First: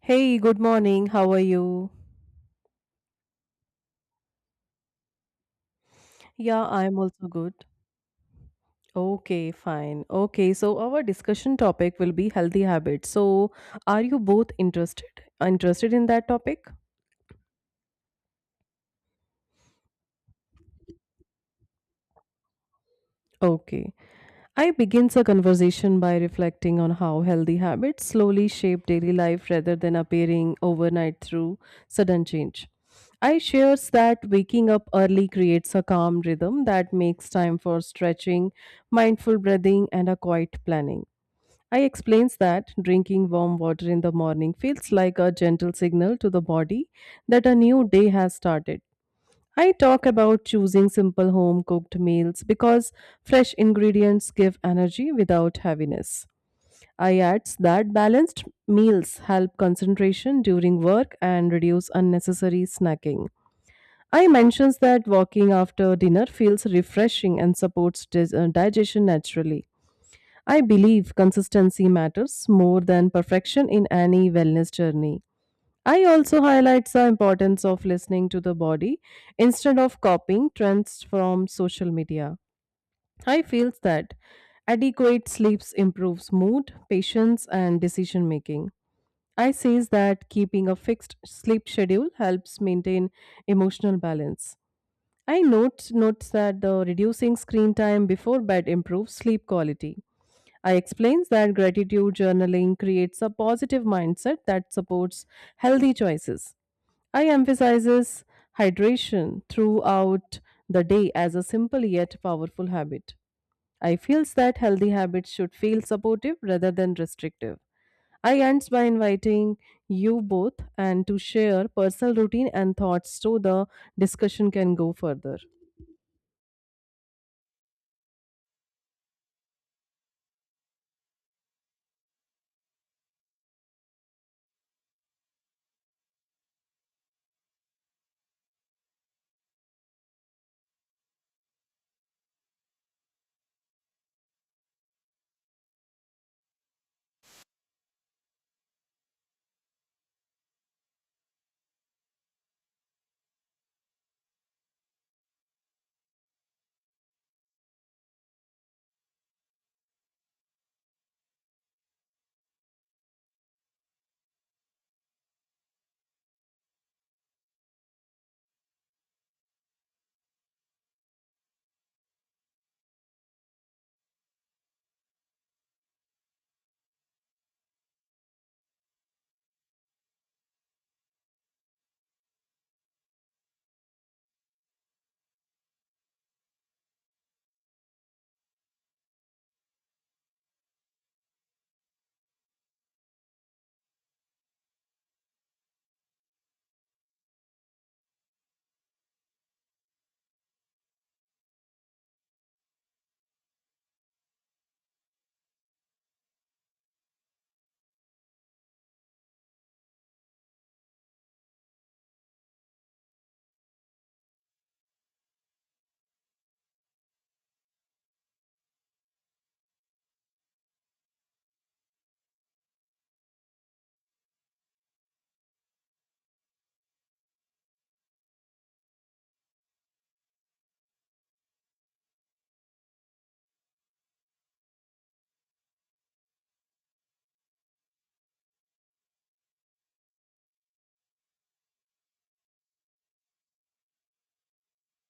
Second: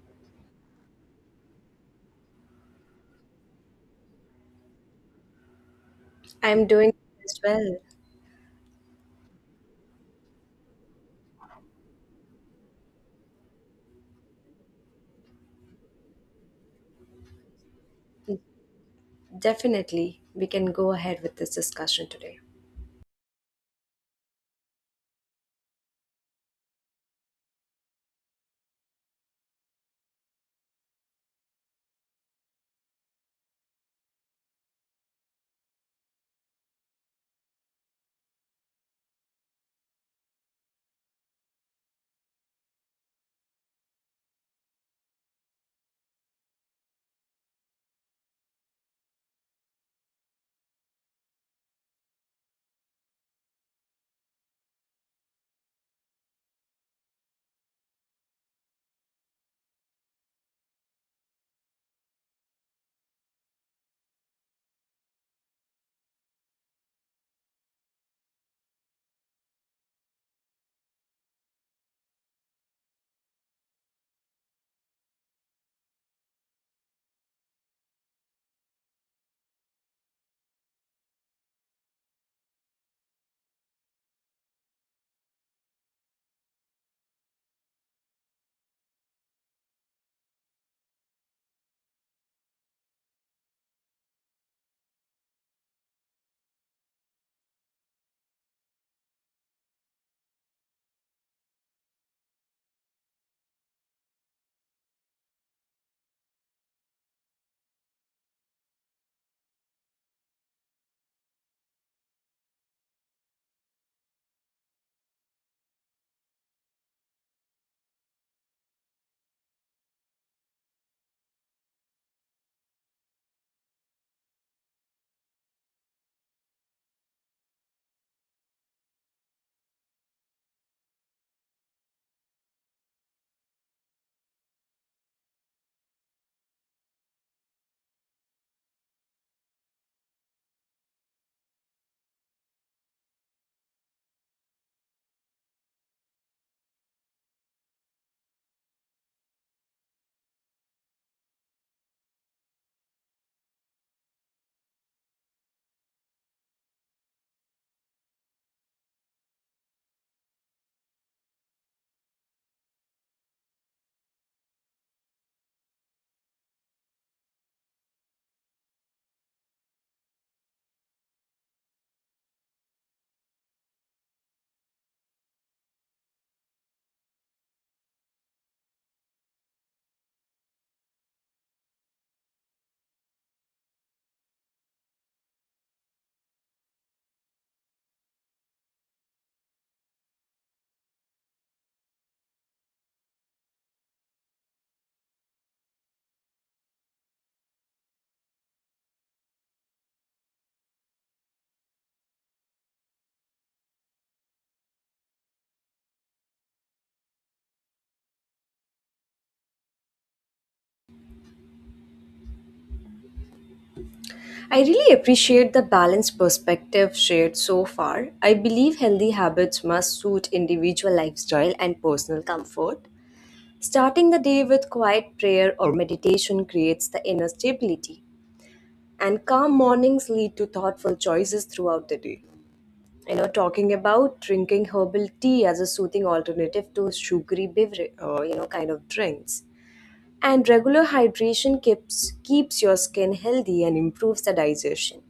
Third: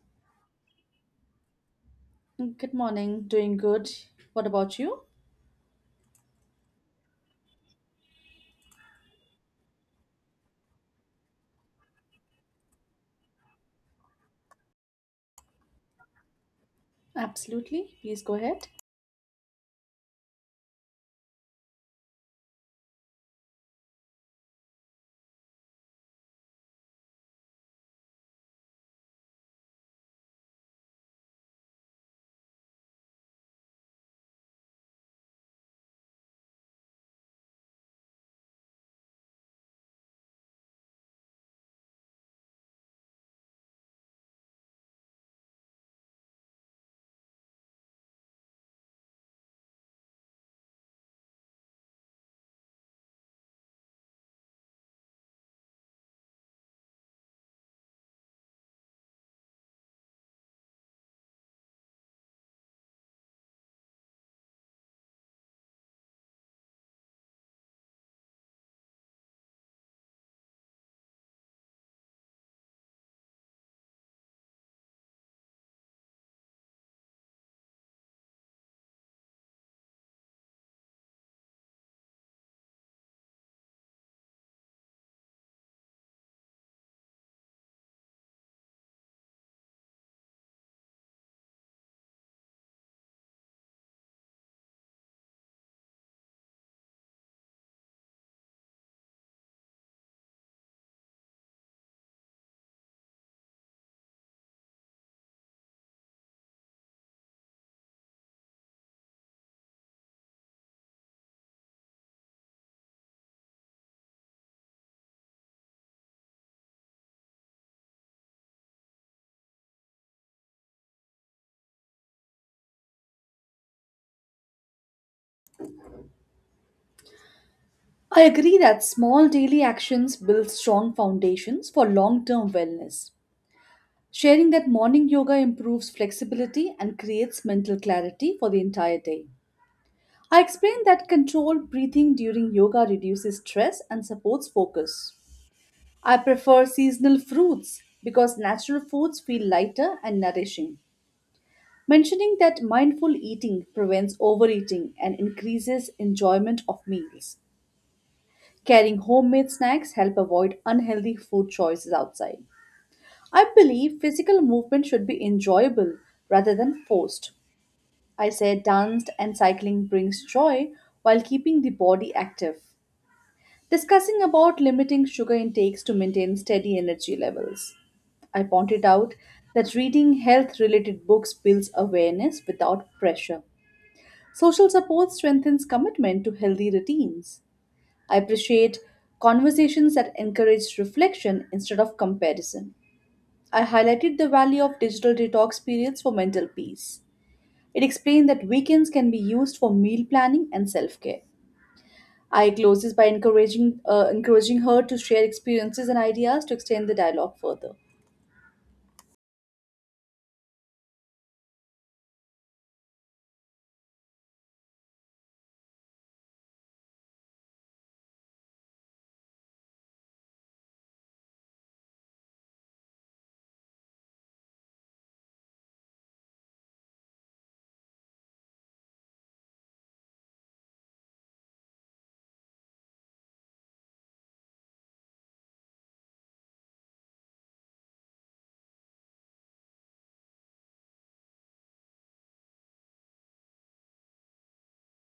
Hey, good morning. How are you? Good morning. Doing good. What about you? Yeah, I'm doing I'm also as good. well. Okay, fine. Okay, so our discussion topic will be healthy habits. So, are you both interested? Interested in that topic? Absolutely. Please go ahead. Definitely, we can go ahead with this discussion today. Okay. I begins a conversation by reflecting on how healthy habits slowly shape daily life rather than appearing overnight through sudden change. I shares that waking up early creates a calm rhythm that makes time for stretching, mindful breathing, and a quiet planning. I explains that drinking warm water in the morning feels like a gentle signal to the body that a new day has started. I talk about choosing simple home cooked meals because fresh ingredients give energy without heaviness. I adds that balanced meals help concentration during work and reduce unnecessary snacking. I mentions that walking after dinner feels refreshing and supports digestion naturally. I believe consistency matters more than perfection in any wellness journey. I also highlight the importance of listening to the body instead of copying trends from social media. I feel that adequate sleeps improves mood, patience and decision making. I says that keeping a fixed sleep schedule helps maintain emotional balance. I notes that the reducing screen time before bed improves sleep quality. I explains that gratitude journaling creates a positive mindset that supports healthy choices. I emphasizes hydration throughout the day as a simple yet powerful habit. I feels that healthy habits should feel supportive rather than restrictive. I ends by inviting you both and to share personal routine and thoughts so the discussion can go further. I agree that small daily actions build strong foundations for long term wellness. Sharing that morning yoga improves flexibility and creates mental clarity for the entire day. I explained that controlled breathing during yoga reduces stress and supports focus. I prefer seasonal fruits because natural foods feel lighter and nourishing. Mentioning that mindful eating prevents overeating and increases enjoyment of meals. Carrying homemade snacks help avoid unhealthy food choices outside. I believe physical movement should be enjoyable rather than forced. I say dance and cycling brings joy while keeping the body active. Discussing about limiting sugar intakes to maintain steady energy levels. I pointed out that reading health related books builds awareness without pressure. Social support strengthens commitment to healthy routines. I appreciate conversations that encourage reflection instead of comparison. I highlighted the value of digital detox periods for mental peace. It explained that weekends can be used for meal planning and self-care. I close this by encouraging her to share experiences and ideas to extend the dialogue further. I really appreciate the balanced perspective shared so far. I believe healthy habits must suit individual lifestyle and personal comfort. Starting the day with quiet prayer or meditation creates the inner stability, and calm mornings lead to thoughtful choices throughout the day. You know, talking about drinking herbal tea as a soothing alternative to sugary beverage, kind of drinks. And regular hydration keeps your skin healthy and improves the digestion.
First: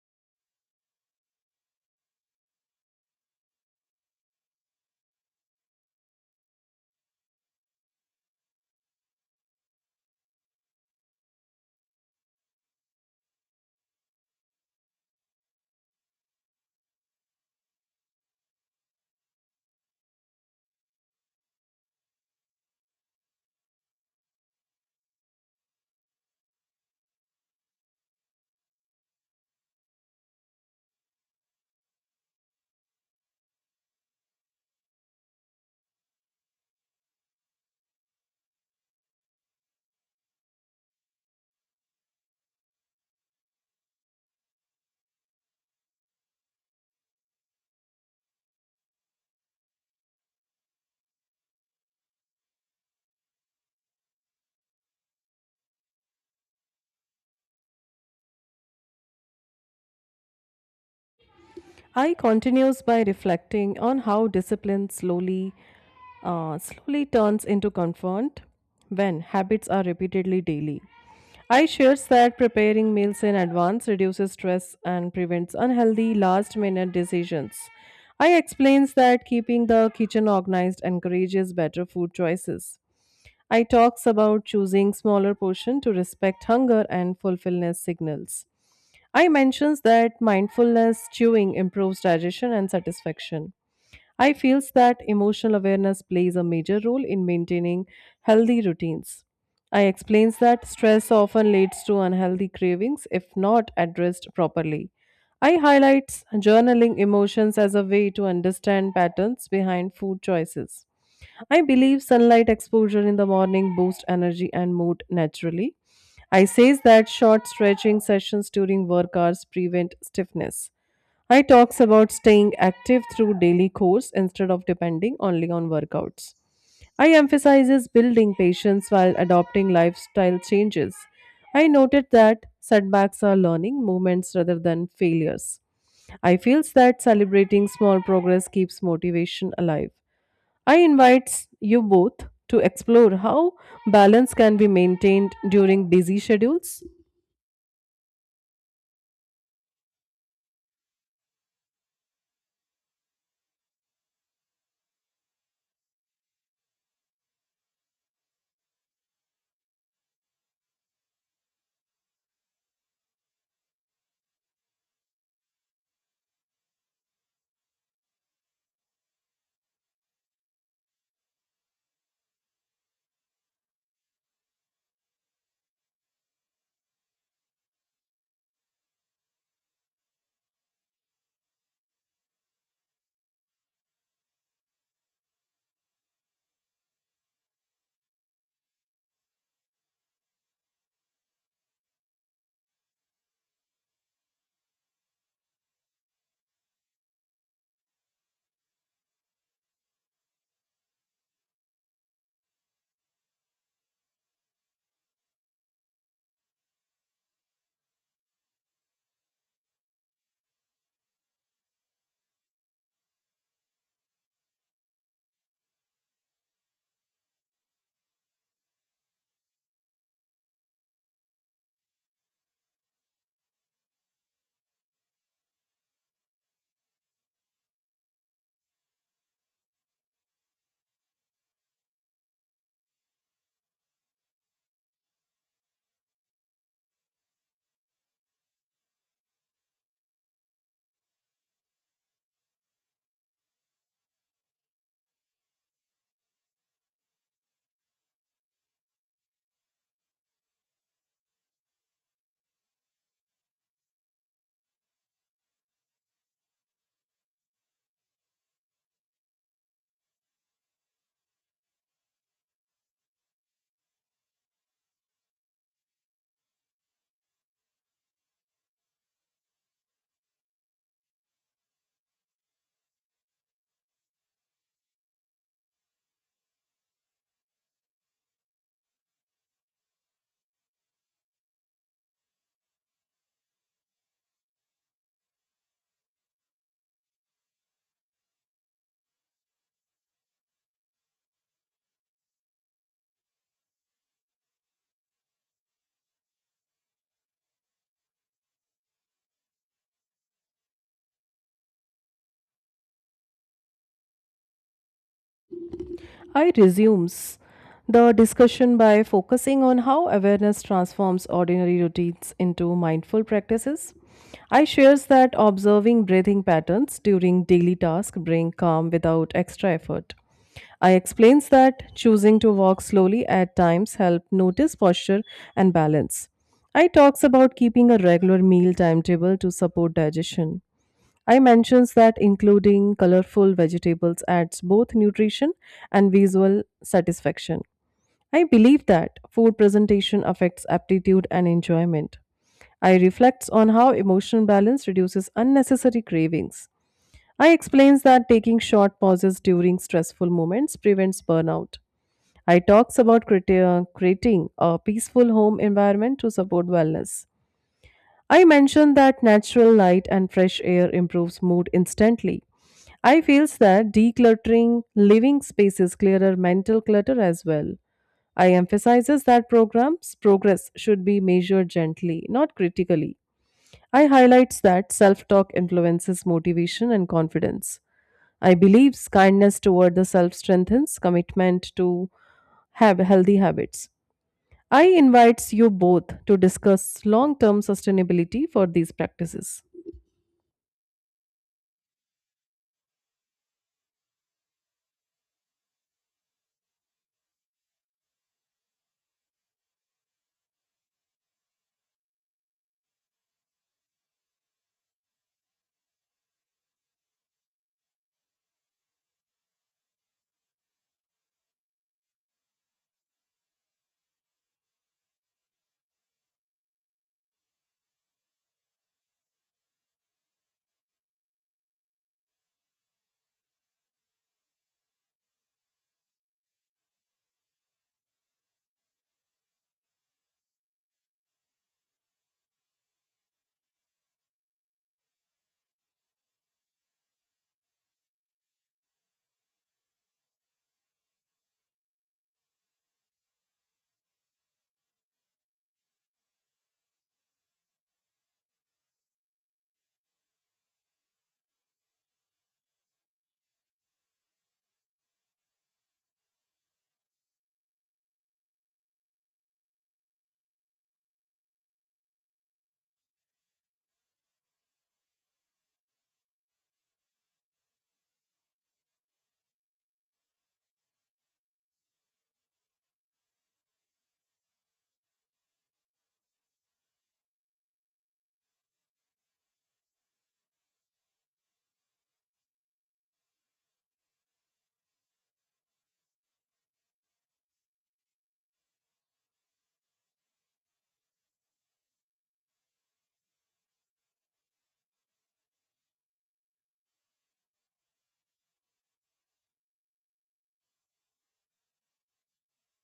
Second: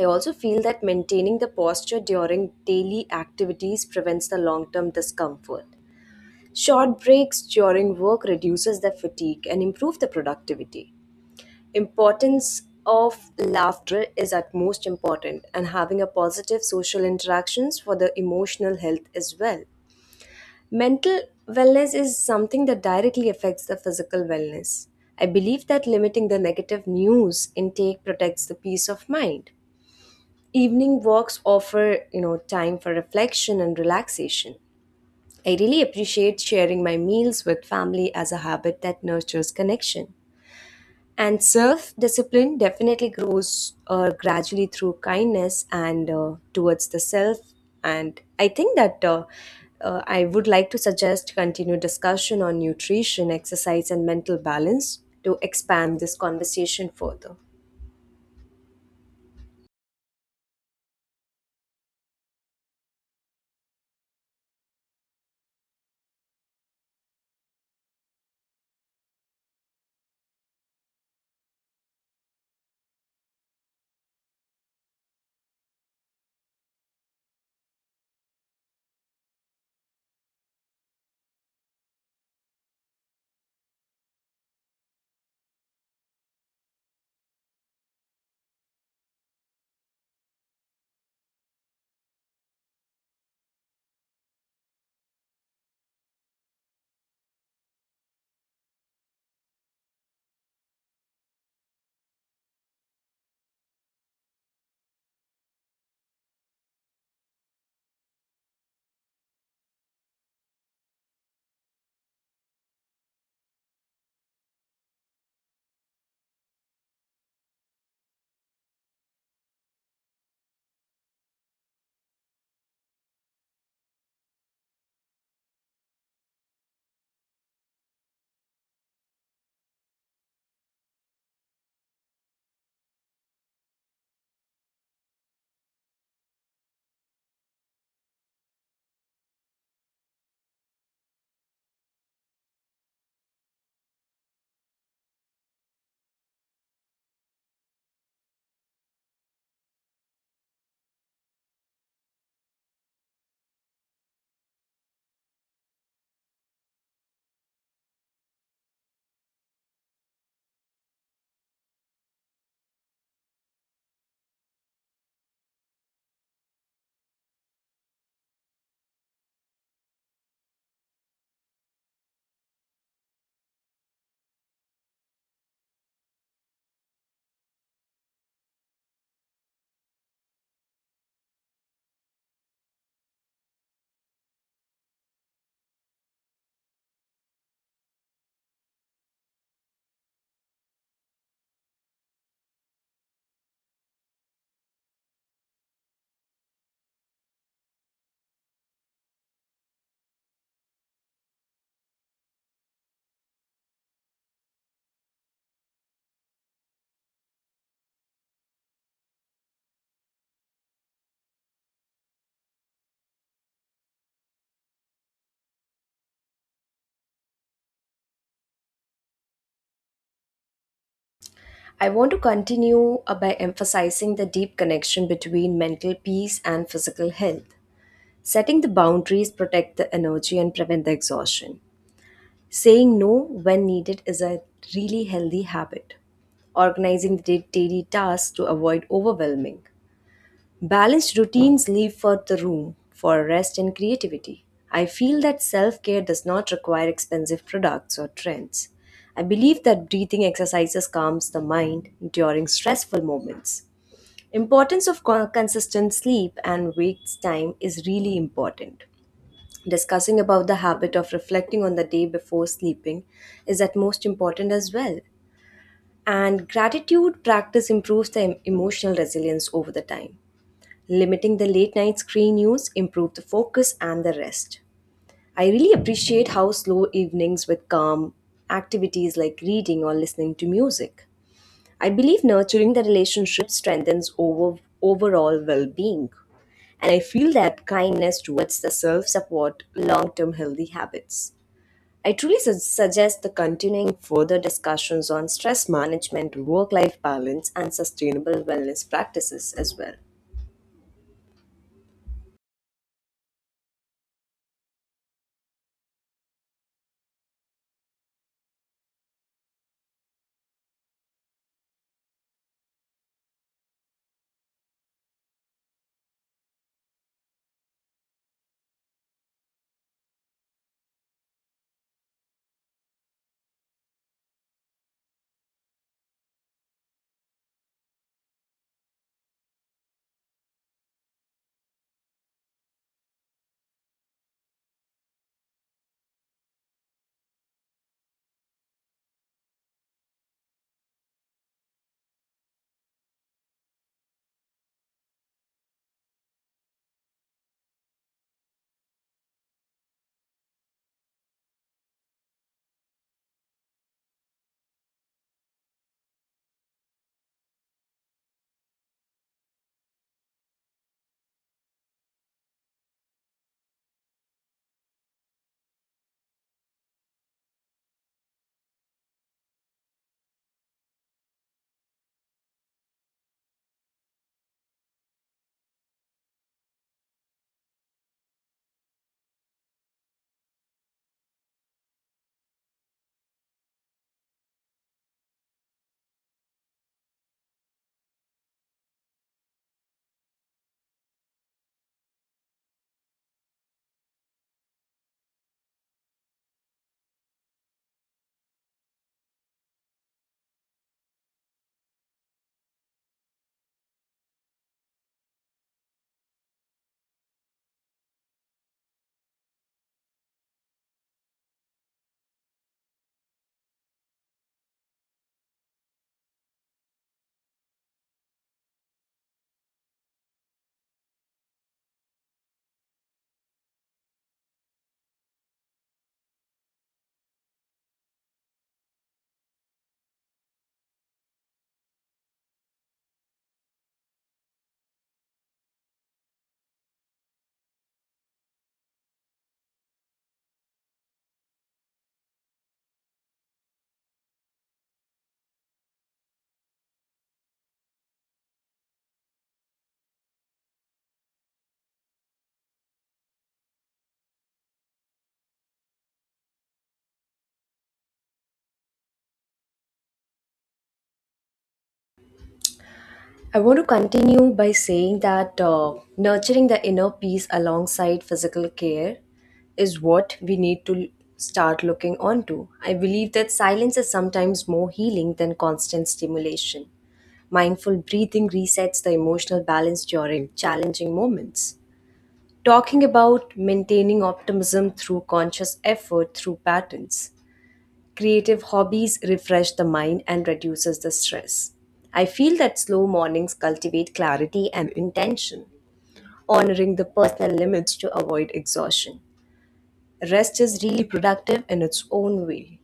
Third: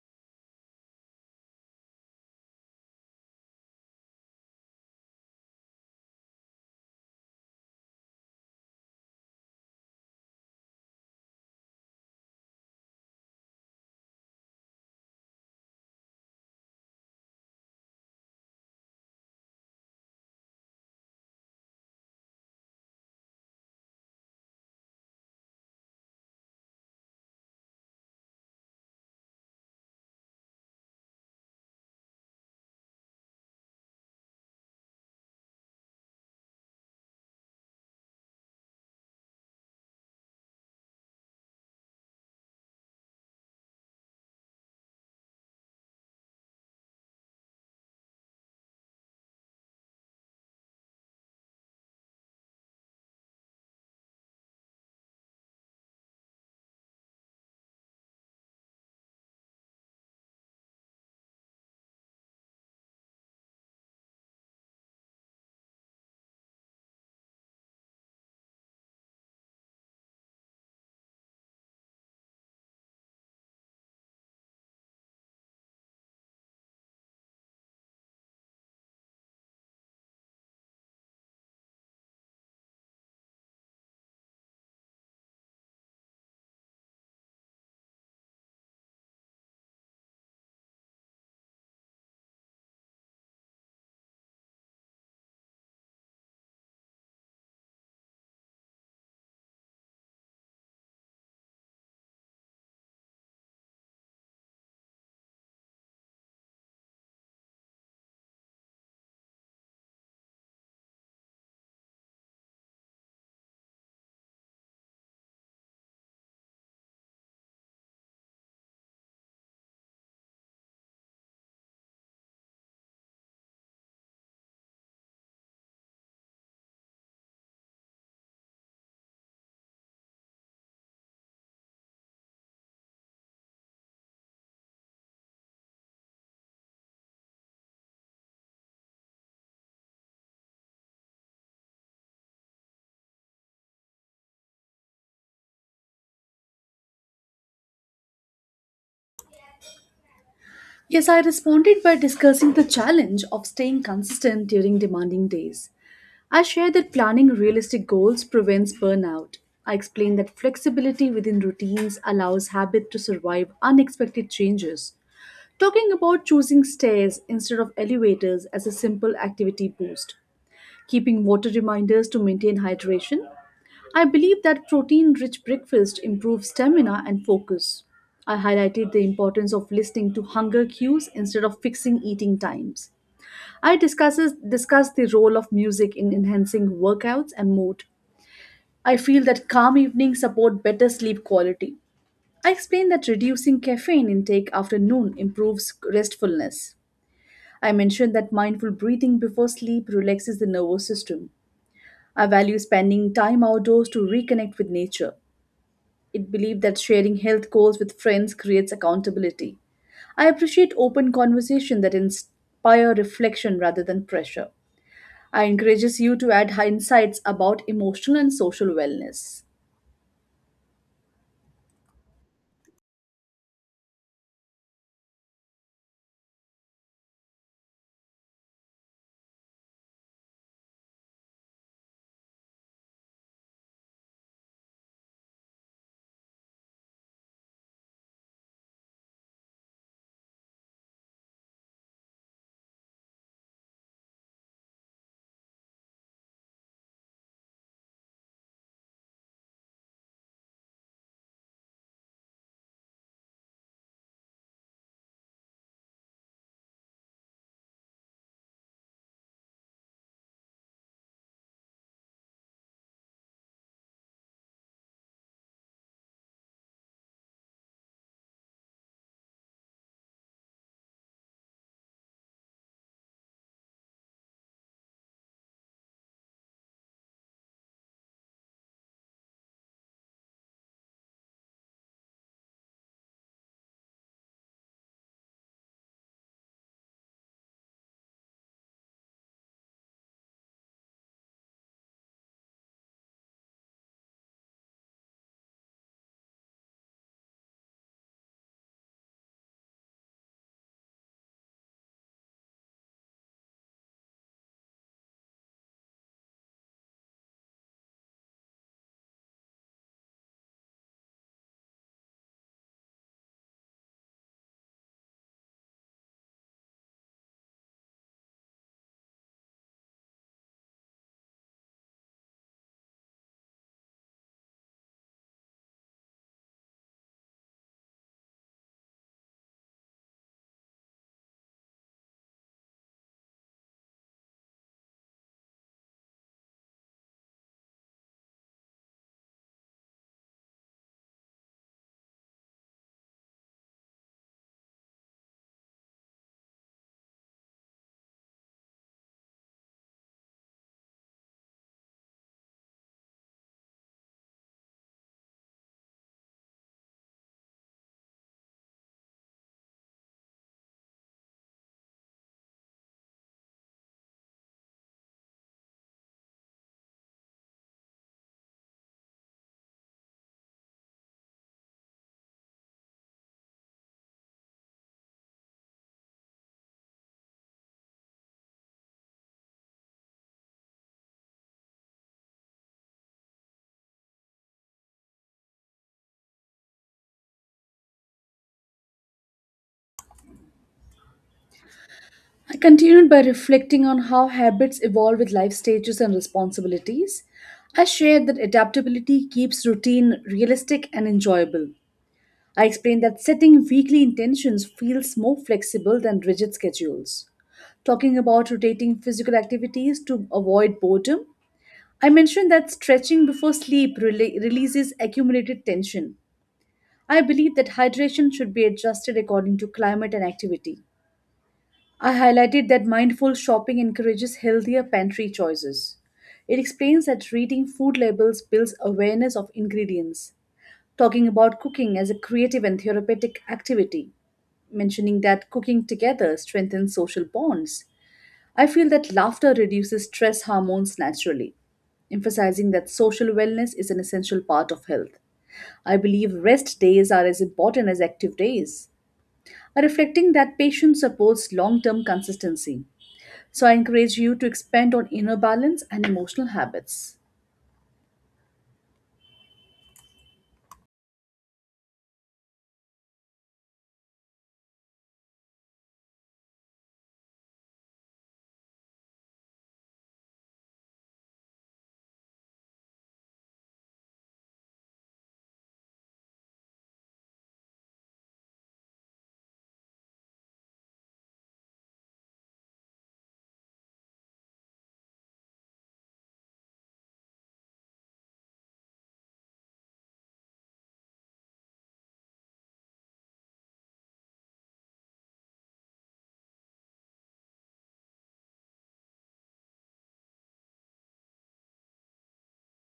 I also feel that maintaining the posture during daily activities prevents the long term discomfort. Short breaks during work reduces the fatigue and improve the productivity. Importance of laughter is at most important and having a positive social interactions for the emotional health as well. Mental wellness is something that directly affects the physical wellness. I believe that limiting the negative news intake protects the peace of mind. Evening walks offer, you know, time for reflection and relaxation. I really appreciate sharing my meals with family as a habit that nurtures connection. And self discipline definitely grows gradually through kindness and towards the self. And I think that I would like to suggest continued discussion on nutrition, exercise, and mental balance to expand this conversation further. I continues by reflecting on how discipline slowly turns into comfort when habits are repeatedly daily. I shares that preparing meals in advance reduces stress and prevents unhealthy last minute decisions. I explains that keeping the kitchen organized encourages better food choices. I talks about choosing smaller portion to respect hunger and fulfillment signals. I mentions that mindfulness chewing improves digestion and satisfaction. I feels that emotional awareness plays a major role in maintaining healthy routines. I explains that stress often leads to unhealthy cravings if not addressed properly. I highlights journaling emotions as a way to understand patterns behind food choices. I believe sunlight exposure in the morning boosts energy and mood naturally. I says that short stretching sessions during work hours prevent stiffness. I talks about staying active through daily course instead of depending only on workouts. I emphasizes building patience while adopting lifestyle changes. I noted that setbacks are learning moments rather than failures. I feels that celebrating small progress keeps motivation alive. I invites you both to explore how balance can be maintained during busy schedules. Yes, I responded by discussing the challenge of staying consistent during demanding days. I shared that planning realistic goals prevents burnout. I explained that flexibility within routines allows habit to survive unexpected changes. Talking about choosing stairs instead of elevators as a simple activity boost, keeping water reminders to maintain hydration, I believe that protein rich breakfast improves stamina and focus. I highlighted the importance of listening to hunger cues instead of fixing eating times. Discussed the role of music in enhancing workouts and mood. I feel that calm evenings support better sleep quality. I explained that reducing caffeine intake after noon improves restfulness. I mentioned that mindful breathing before sleep relaxes the nervous system. I value spending time outdoors to reconnect with nature. It believed that sharing health goals with friends creates accountability. I appreciate open conversation that inspire reflection rather than pressure. I encourages you to add insights about emotional and social wellness. I want to continue by emphasizing the deep connection between mental peace and physical health. Setting the boundaries protect the energy and prevent the exhaustion. Saying no when needed is a really healthy habit. Organizing the daily tasks to avoid overwhelming. Balanced routines leave for the room for rest and creativity. I feel that self care does not require expensive products or trends. I believe that breathing exercises calms the mind during stressful moments. Importance of consistent sleep and wake time is really important. Discussing about the habit of reflecting on the day before sleeping is at most important as well. And gratitude practice improves the emotional resilience over the time. Limiting the late night screen use improves the focus and the rest. I really appreciate how slow evenings with calm activities like reading or listening to music. I believe nurturing the relationship strengthens overall well-being, and I feel that kindness towards the self support long-term healthy habits. I truly suggest the continuing further discussions on stress management, work life balance, and sustainable wellness practices as well. I resumes the discussion by focusing on how awareness transforms ordinary routines into mindful practices. I shares that observing breathing patterns during daily tasks bring calm without extra effort. I explains that choosing to walk slowly at times help notice posture and balance. I talks about keeping a regular meal timetable to support digestion. I mentions that including colorful vegetables adds both nutrition and visual satisfaction. I believe that food presentation affects aptitude and enjoyment. I reflects on how emotional balance reduces unnecessary cravings. I explains that taking short pauses during stressful moments prevents burnout. I talks about creating a peaceful home environment to support wellness. I mentioned that natural light and fresh air improves mood instantly. I feels that decluttering living spaces clearer mental clutter as well. I emphasizes that programs progress should be measured gently, not critically. I highlights that self-talk influences motivation and confidence. I believes kindness toward the self strengthens commitment to have healthy habits. I invites you both to discuss long-term sustainability for these practices. I continued by reflecting on how habits evolve with life stages and responsibilities. I shared that adaptability keeps routine realistic and enjoyable. I explained that setting weekly intentions feels more flexible than rigid schedules. Talking about rotating physical activities to avoid boredom, I mentioned that stretching before sleep releases accumulated tension. I believe that hydration should be adjusted according to climate and activity. I highlighted that mindful shopping encourages healthier pantry choices. It explains that reading food labels builds awareness of ingredients, talking about cooking as a creative and therapeutic activity, mentioning that cooking together strengthens social bonds. I feel that laughter reduces stress hormones naturally, emphasizing that social wellness is an essential part of health. I believe rest days are as important as active days, reflecting that patience supports long term consistency. So I encourage you to expand on inner balance and emotional habits. I want to continue by saying that nurturing the inner peace alongside physical care is what we need to start looking onto. I believe that silence is sometimes more healing than constant stimulation. Mindful breathing resets the emotional balance during challenging moments. Talking about maintaining optimism through conscious effort through patterns. Creative hobbies refresh the mind and reduces the stress. I feel that slow mornings cultivate clarity and intention. Honoring the personal limits to avoid exhaustion. Rest is really productive in its own way.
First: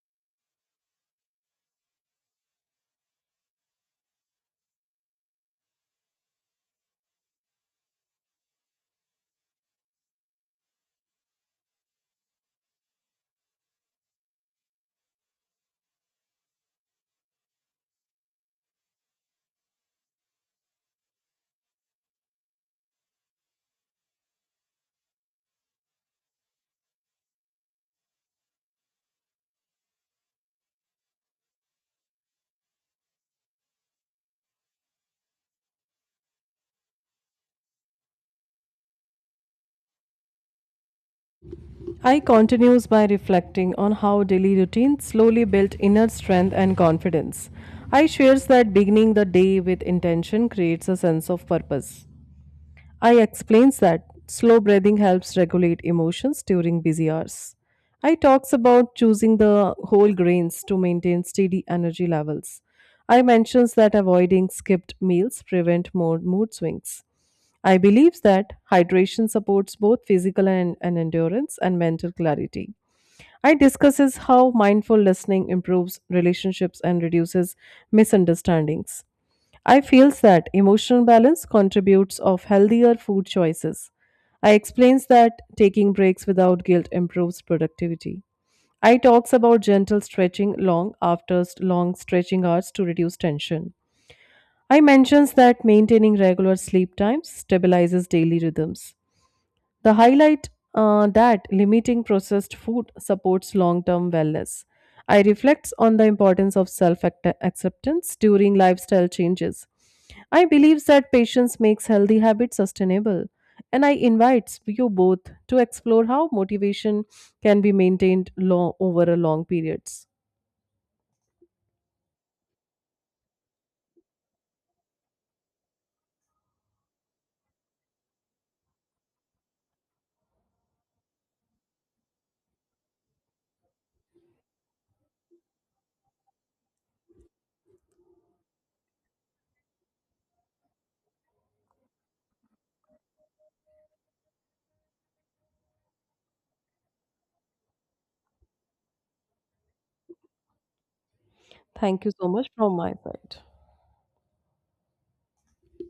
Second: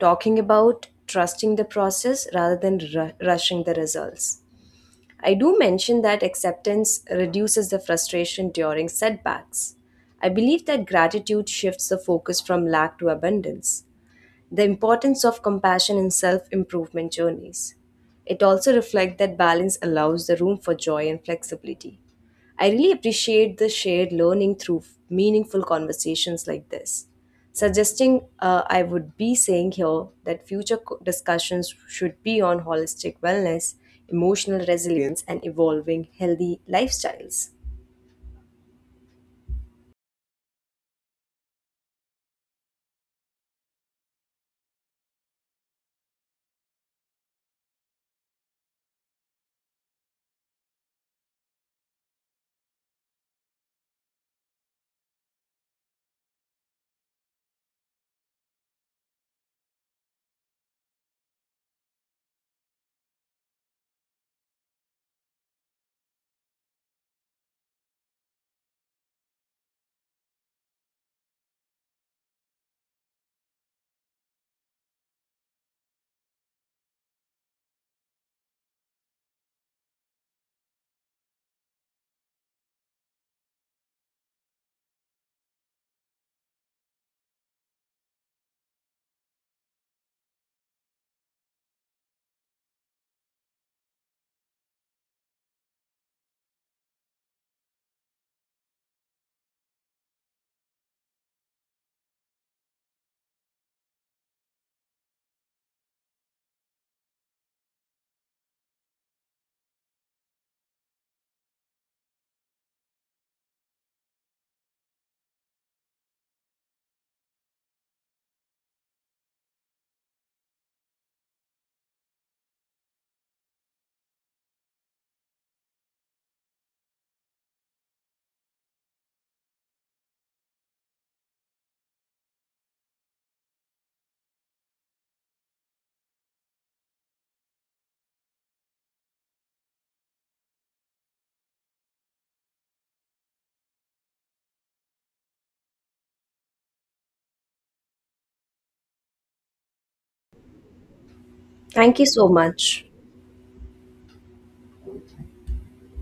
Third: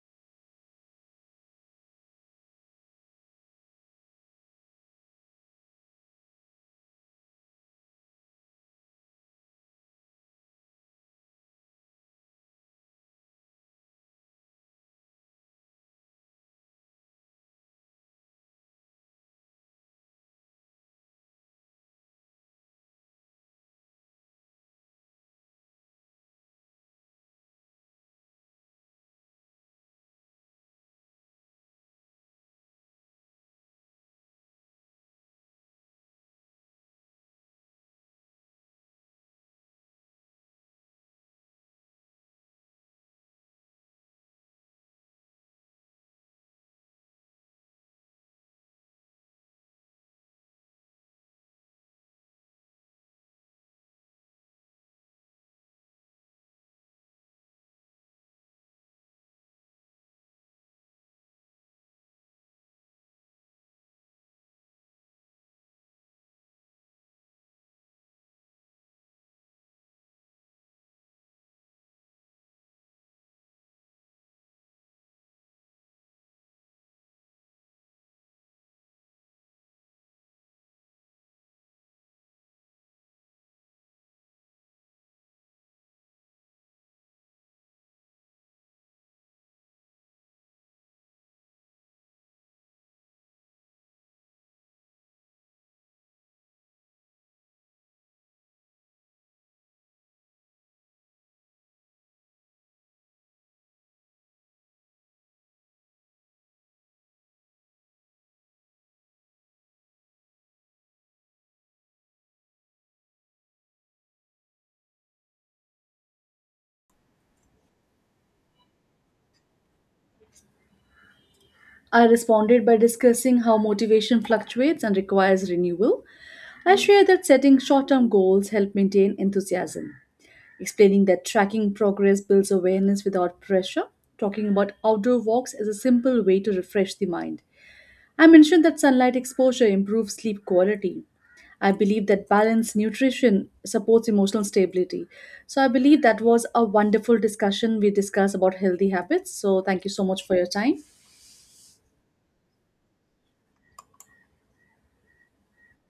Talking about trusting the process rather than rushing the results. I do mention that acceptance reduces the frustration during setbacks. I believe that gratitude shifts the focus from lack to abundance. The importance of compassion in self-improvement journeys. It also reflects that balance allows the room for joy and flexibility. I really appreciate the shared learning through meaningful conversations like this. Suggesting I would be saying here that future discussions should be on holistic wellness, emotional resilience, and evolving healthy lifestyles. I continues by reflecting on how daily routine slowly built inner strength and confidence. I shares that beginning the day with intention creates a sense of purpose. I explains that slow breathing helps regulate emotions during busy hours. I talks about choosing the whole grains to maintain steady energy levels. I mentions that avoiding skipped meals prevent more mood swings. I believes that hydration supports both physical and endurance and mental clarity. I discusses how mindful listening improves relationships and reduces misunderstandings. I feels that emotional balance contributes of healthier food choices. I explains that taking breaks without guilt improves productivity. I talks about gentle stretching long stretching hours to reduce tension. I mentions that maintaining regular sleep times stabilizes daily rhythms. The highlight That limiting processed food supports long term wellness. I reflects on the importance of self acceptance during lifestyle changes. I believes that patience makes healthy habits sustainable, and I invites you both to explore how motivation can be maintained over a long periods. I responded by discussing how motivation fluctuates and requires renewal. I share that setting short term goals help maintain enthusiasm, explaining that tracking progress builds awareness without pressure, talking about outdoor walks as a simple way to refresh the mind. I mentioned that sunlight exposure improves sleep quality. I believe that balanced nutrition supports emotional stability. So I believe that was a wonderful discussion. We discussed about healthy habits. So thank you so much for your time. Thank Thank you you so so much from much. my side.